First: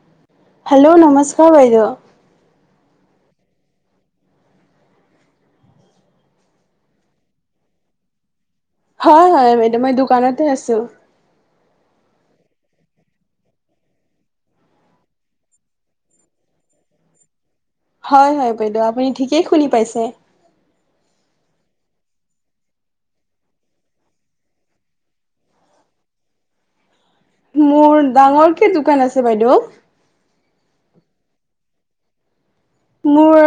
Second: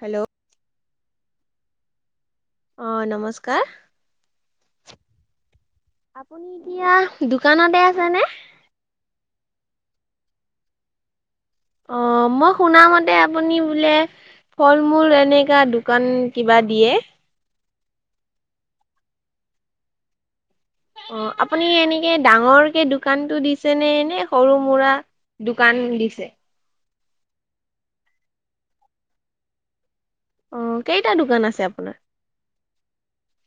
Hello. Hello নমস্কাৰ বাইদেউ। অ নমস্কাৰ। আপুনি এতিয়া দোকানতে আছে নে? হয় হয় বাইদেউ মই দোকানতে আছো। অ মই শুনামতে আপুনি বোলে। ফল মূল এনেকা দোকান কিবা দিয়ে। হয় হয় বাইদেউ আপুনি ঠিকেই শুনি পাইছে। অ আপুনি এনেকে ডাঙৰকে দোকানটো দিছে নে এনে সৰু সুৰা। দোকান দিছে। মোৰ ডাঙৰ কি দোকান আছে বাইদেউ। অ কেইটা দোকান আছে আপোনাৰ। মোৰ।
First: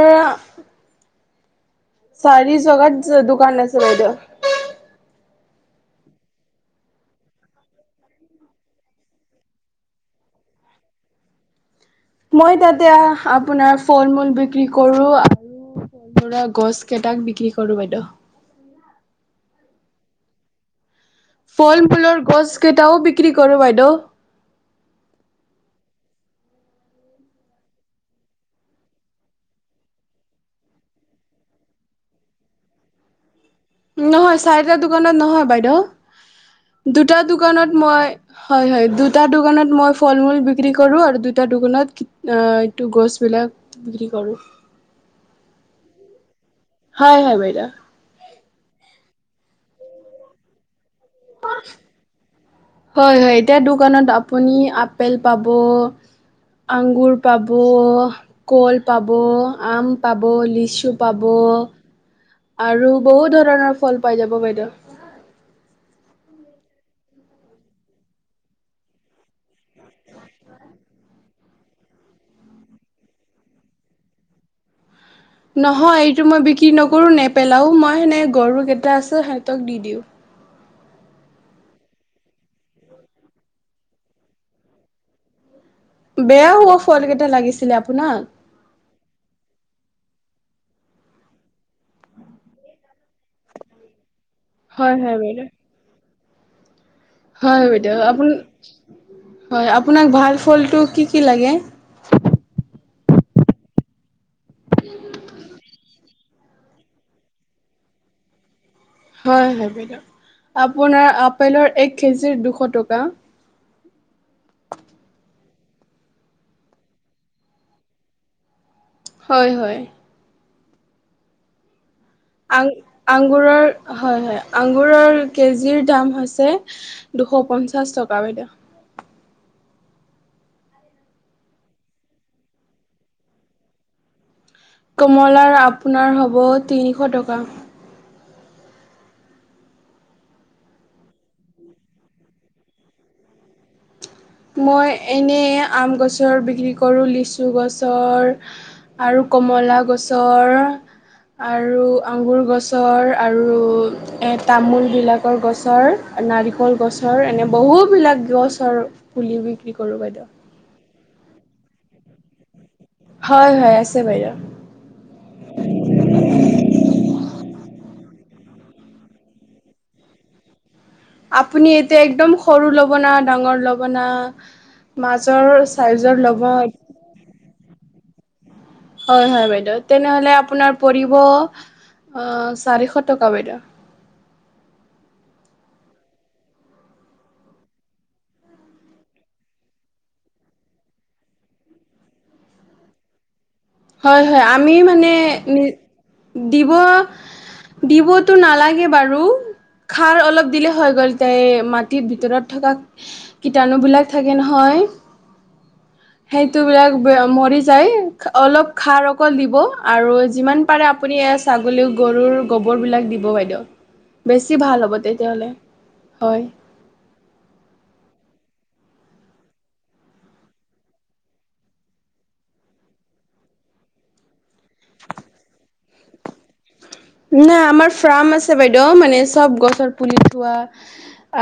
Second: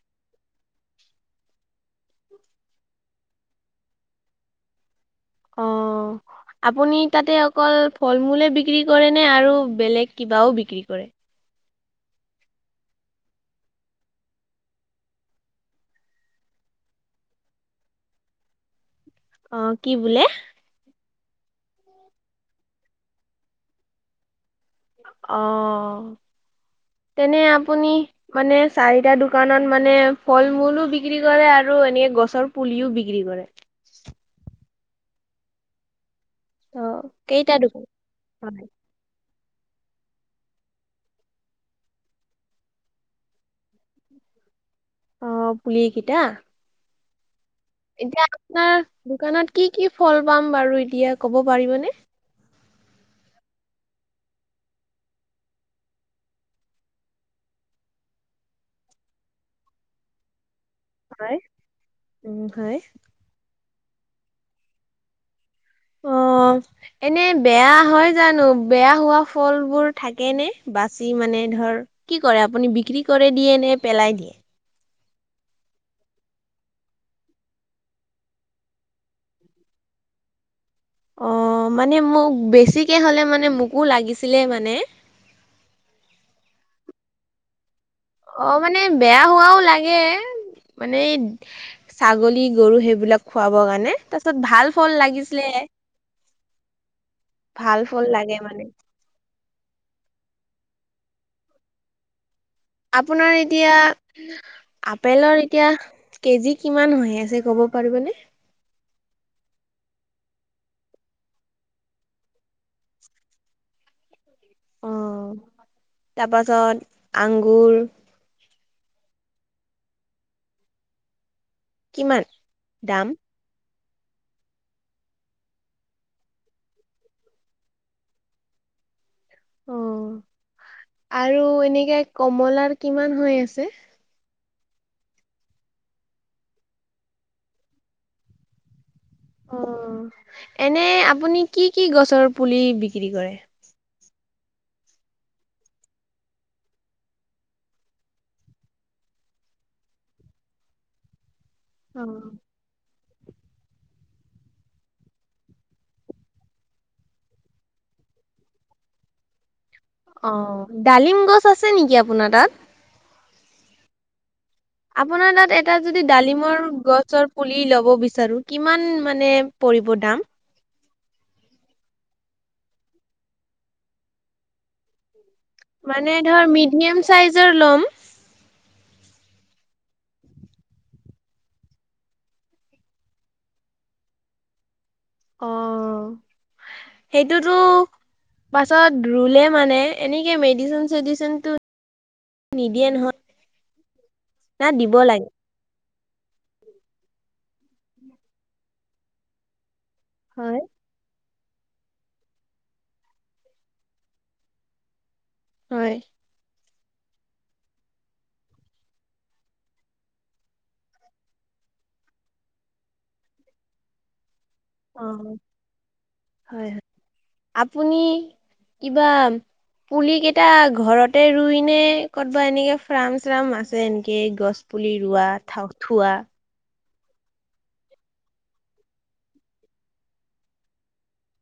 চাৰি জগাত দুকান আছে বাইদেউ। অ। আপুনি তাতে অকল ফল মূলে বিক্ৰী কৰে নে আৰু বেলেগ কিবাও বিক্ৰী কৰে? মই তাতে আপোনাৰ ফল মূল বিক্ৰী কৰো, আৰু গছ কেইটাক বিক্ৰী কৰো বাইদেউ। অ কি বোলে? ফল মূলৰ গছকেইটাও বিক্ৰী কৰোঁ বাইদেউ। অ। তেনে আপুনি মানে চাৰিটা দোকানত মানে ফল মূলো বিক্ৰী কৰে আৰু এনে গছৰ পুলিও বিক্ৰী কৰে? সেইবিলাক দোকানত নহয়, বাইদেউ দুটা কেইটা দোকানত দোকান? মই হয় হয় দুটা দোকানত মই ফল মূল বিক্ৰী কৰো, আৰু দুইটা দোকানত এইটো গছ বিলাক বিক্ৰী কৰো। উফ। অ পুলি কিটা। হয় হয় বাইদেউ। এতিয়া আপোনাৰ দোকানত কি কি ফল পাম বাৰু এতিয়া ক'ব পাৰিবনে? হয় হয় এতিয়া দোকানত আপুনি আপেল পাব। আগুৰ পাব, কল পাব, আম পাব, লিচু পাব হয়, উম হয়। আৰু বহুত ধৰণৰ ফল পাই যাব বাইদেউ। [inaudible] অ এনে বেয়া হয় জানো? বেয়া হোৱা ফলবোৰ থাকে নে? বাচি মানে ধৰ কি কৰে আপুনি বিক্ৰী কৰে দিয়ে নে পেলাই দিয়ে? নহয় এইটো মই বিক্ৰী নকৰোঁ নেপেলাও মই এনে গৰু কেইটা আছে সিহঁতক দি দিওঁ। অ মানে মোক বেছিকে হলে মানে মোকো লাগিছিলে মানে। বেয়া হব ফল কেইটা লাগিছিলে আপোনাক অ মানে বেয়া হোৱাও লাগে। মানে ছাগলী গৰু সেইবিলাক খুৱাবৰ কাৰণে, তাৰপিছত ভাল হয় ফল হয় বাইদেউ লাগিছিলে হয় হয় ভাল বাইদেউ ফল আপোন লাগে মানে হয় আপোনাক ভাল ফলটো কি কি লাগে। আপোনাৰ এতিয়া আপেলৰ এতিয়া কেজি কিমান হৈ আছে ক'ব। পাৰিব নে। [inaudible] হয় হয় বাইদেউ আপোনাৰ আপেলৰ এক কেজিৰ দুশ টকা। অ তাৰপাছত আঙুৰ হয় হয়। কিমান আং দাম আঙুৰৰ হয় হয় আঙুৰৰ কেজিৰ দাম হৈছে দুশ পঞ্চাছ টকা বাইদেউ। অ আৰু এনেকে কমলাৰ কিমান হৈ আছে? কমলাৰ আপোনাৰ হ'ব তিনিশ টকা। অ এনে আপুনি কি কি গছৰ পুলি বিক্ৰী কৰে? মই এনেই আম গছৰ বিক্ৰী কৰোঁ লিচু গছৰ আৰু কমলা গছৰ আৰু অ আঙুৰ গছৰ আৰু তামোলবিলাকৰ গছৰ নাৰিকল গছৰ এনে বহুবিলাক গছ আৰু পুলিব অ ডালিম গছ আছে নেকি আপোনাৰ তাত? হয় হয় আছে বাইদেউ। আপোনাৰ তাত এটা যদি ডালিমৰ গছৰ পুলি লব বিচাৰো কিমান মানে পৰিব দাম? আপুনি এতিয়া একদম সৰু লব না ডাঙৰ লব না মাজ মাজৰ মানে চাইজৰ ধৰ লব হয় মিডিয়াম চাইজৰ ল'ম। হয়। তেনেহলে আপোনাৰ পৰিব, অ চাৰিশ টকা বাইদেউ। অ সেইটোতো পাছত ৰুলে মানে এনেকে মেডিচিন চেডিচিন টো নিদিয়ে নহয়। হয় হয় না আমি দিব মানে লাগে? নি দিব দিবতো নালাগে বাৰু খাৰ অলপ হয়। দিলে হৈ গ'ল। তাই মাটিত ভিতৰত থকা কীটাণু বিলাক থাকে নহয়। হয়। সেইটো বিলাক মৰি যায়। অলপ খাৰ অকল দিব। আৰু যিমান পাৰে আপুনি ছাগলী গৰুৰ গোবৰবিলাক দিব। বেচি ভাল হব অ', তেতিয়া হলে হয়। আপুনি কিবা। পুলি কেইটা ঘৰতে ৰুই নে কতবা এনেকে ফ্ৰাম চ্ৰাম আছে এনেকে গছ পুলি ৰোৱা থা থোৱা নাই আমাৰ ফাৰ্ম আছে বাইদেউ। মানে চব গছৰ পুলি থোৱা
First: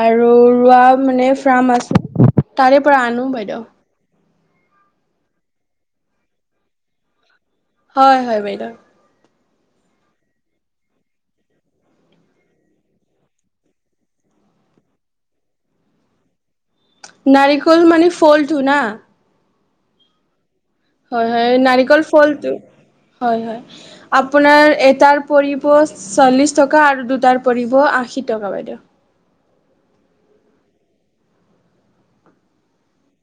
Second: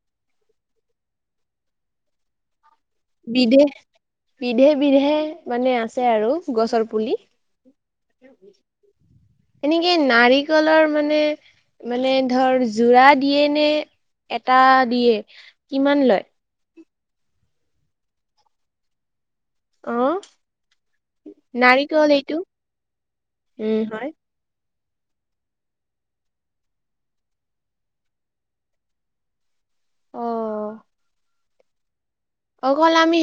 আৰু ৰোৱা মানে ফাৰ্ম আছে। তাৰে পৰা আনো বিধে বাইদেউ। বিধে বিধে মানে আছে আৰু গছৰ পুলি। হয় হয় বাইদেউ এনেকে নাৰিকলৰ মানে মানে ধৰ যোৰা দিয়ে নে এটা দিয়ে কিমান লয়? নাৰিকল মানে ফল টো না। আহ হয় হয় নাৰিকল ফল হয় হয় আপোনাৰ এটাৰ পৰিব চল্লিশ টকা আৰু দুটাৰ পৰিব আশী টকা বাইদেউ। আহ অকল আমি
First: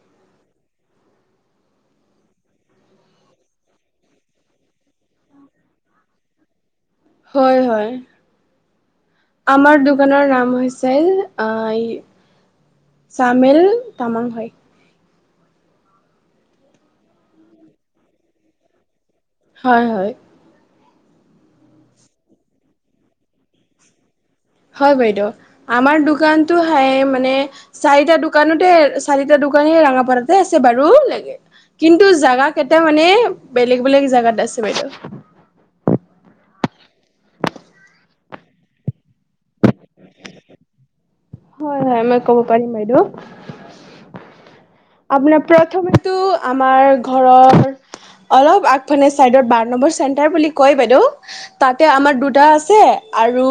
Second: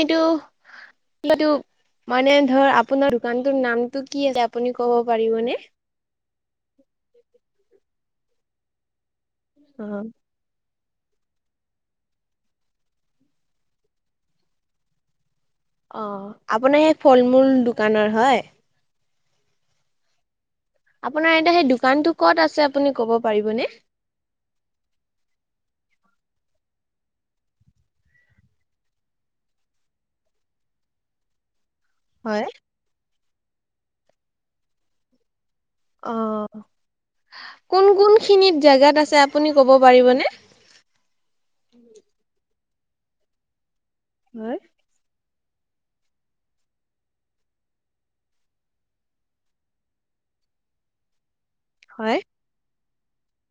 সেই সিটো। মানে ধৰ আপোনাৰ দোকানটোৰ নামটো কি কব পাৰিব নে? হয় হয় আমাৰ অ দোকানৰ নাম হৈছে আহ চামেল তামাং হয়। অ আপোনাৰ সেই ফল মুল দোকানৰ হয়। হয় হয়। আপোনাৰ এ সেই দোকানটো ক'ত আছে আপুনি কব পাৰিবনে? হয়, বাইদেউ আমাৰ দোকানতো হাই মানে চাৰিটা দোকানতে চাৰিটা দোকানী ৰাঙাপাৰাতে আছে বাৰু লাগে কিন্তু হয় জেগা কেইটা মানে বেলেগ- বেলেগ জাগাত আছে বাইদেউ। অহ। কোন -কোন খিনিত জেগাত আছে আপুনি ক'ব পাৰিবনে? হয়', হয়', মই ক'ব পাৰিম বাইদেউ। হয়। আপোনাৰ প্ৰথমেটো আমাৰ ঘৰৰ অলপ আগফানে চাইডত বাৰ নম্বৰ চেণ্টাৰ বুলি কয় বাইদেউ তাতে হয় আমাৰ দুটা আছে আৰু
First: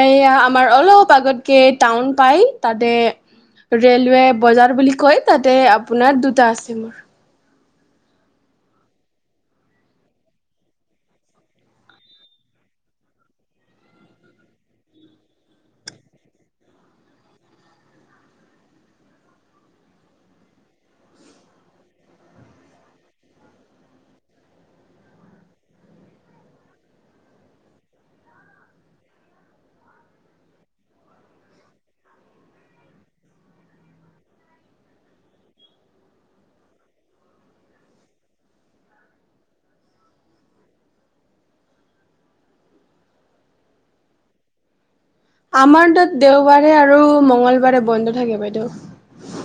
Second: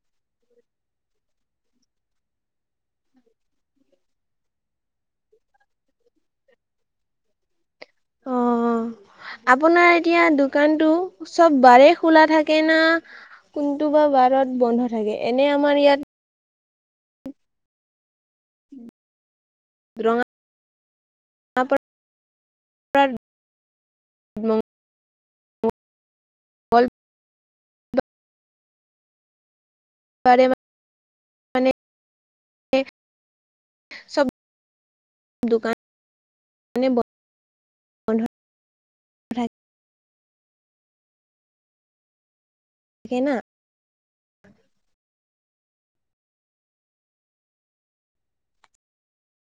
এয়া আমাৰ অলপ আগতকে টাউন পাই তাতে ৰেলৱে বজাৰ বুলি কয় তাতে আপোনাৰ দুটা আছে মোৰ। অ', [inaudible] আপোনাৰ এতিয়া দোকানটো চব বাৰেই খোলা থাকে না? কোনটো বা বাৰত বন্ধ থাকে? এনে আমাৰ ইয়াত ৰঙা [inaudible] বল বাৰে মানে চব দোকান [unintelligible] হে না আমাৰ তাত দেওবাৰে আৰু মঙ্গলবাৰে বন্ধ থাকে বাইদেউ। [inaudible]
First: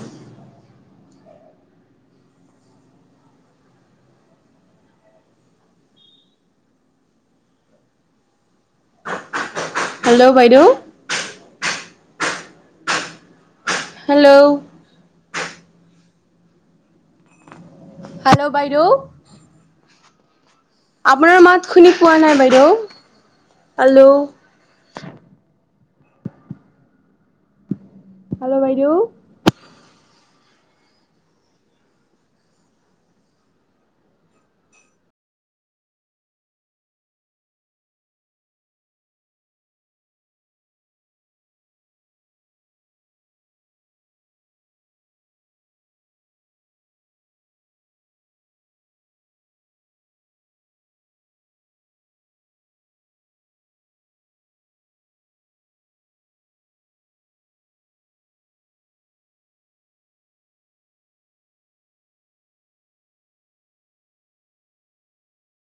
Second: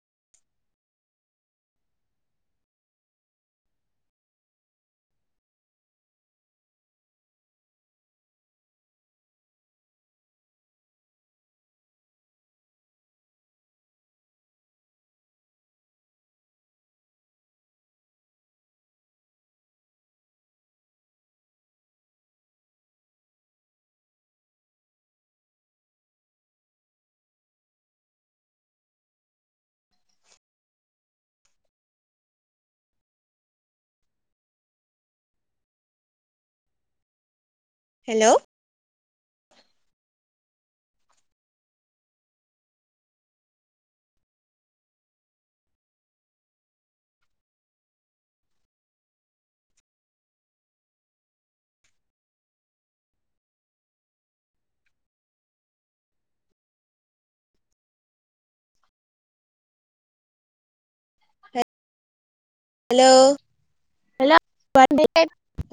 হেল্ল', বাইদেউ। হেল্ল', হেল্ল', বাইদেউ। আপোনাৰ মাত শুনি পোৱা নাই বাইদেউ হেল্লো', হেল্ল', বাইদেউ। Hello, hello, hello, [unintelligible]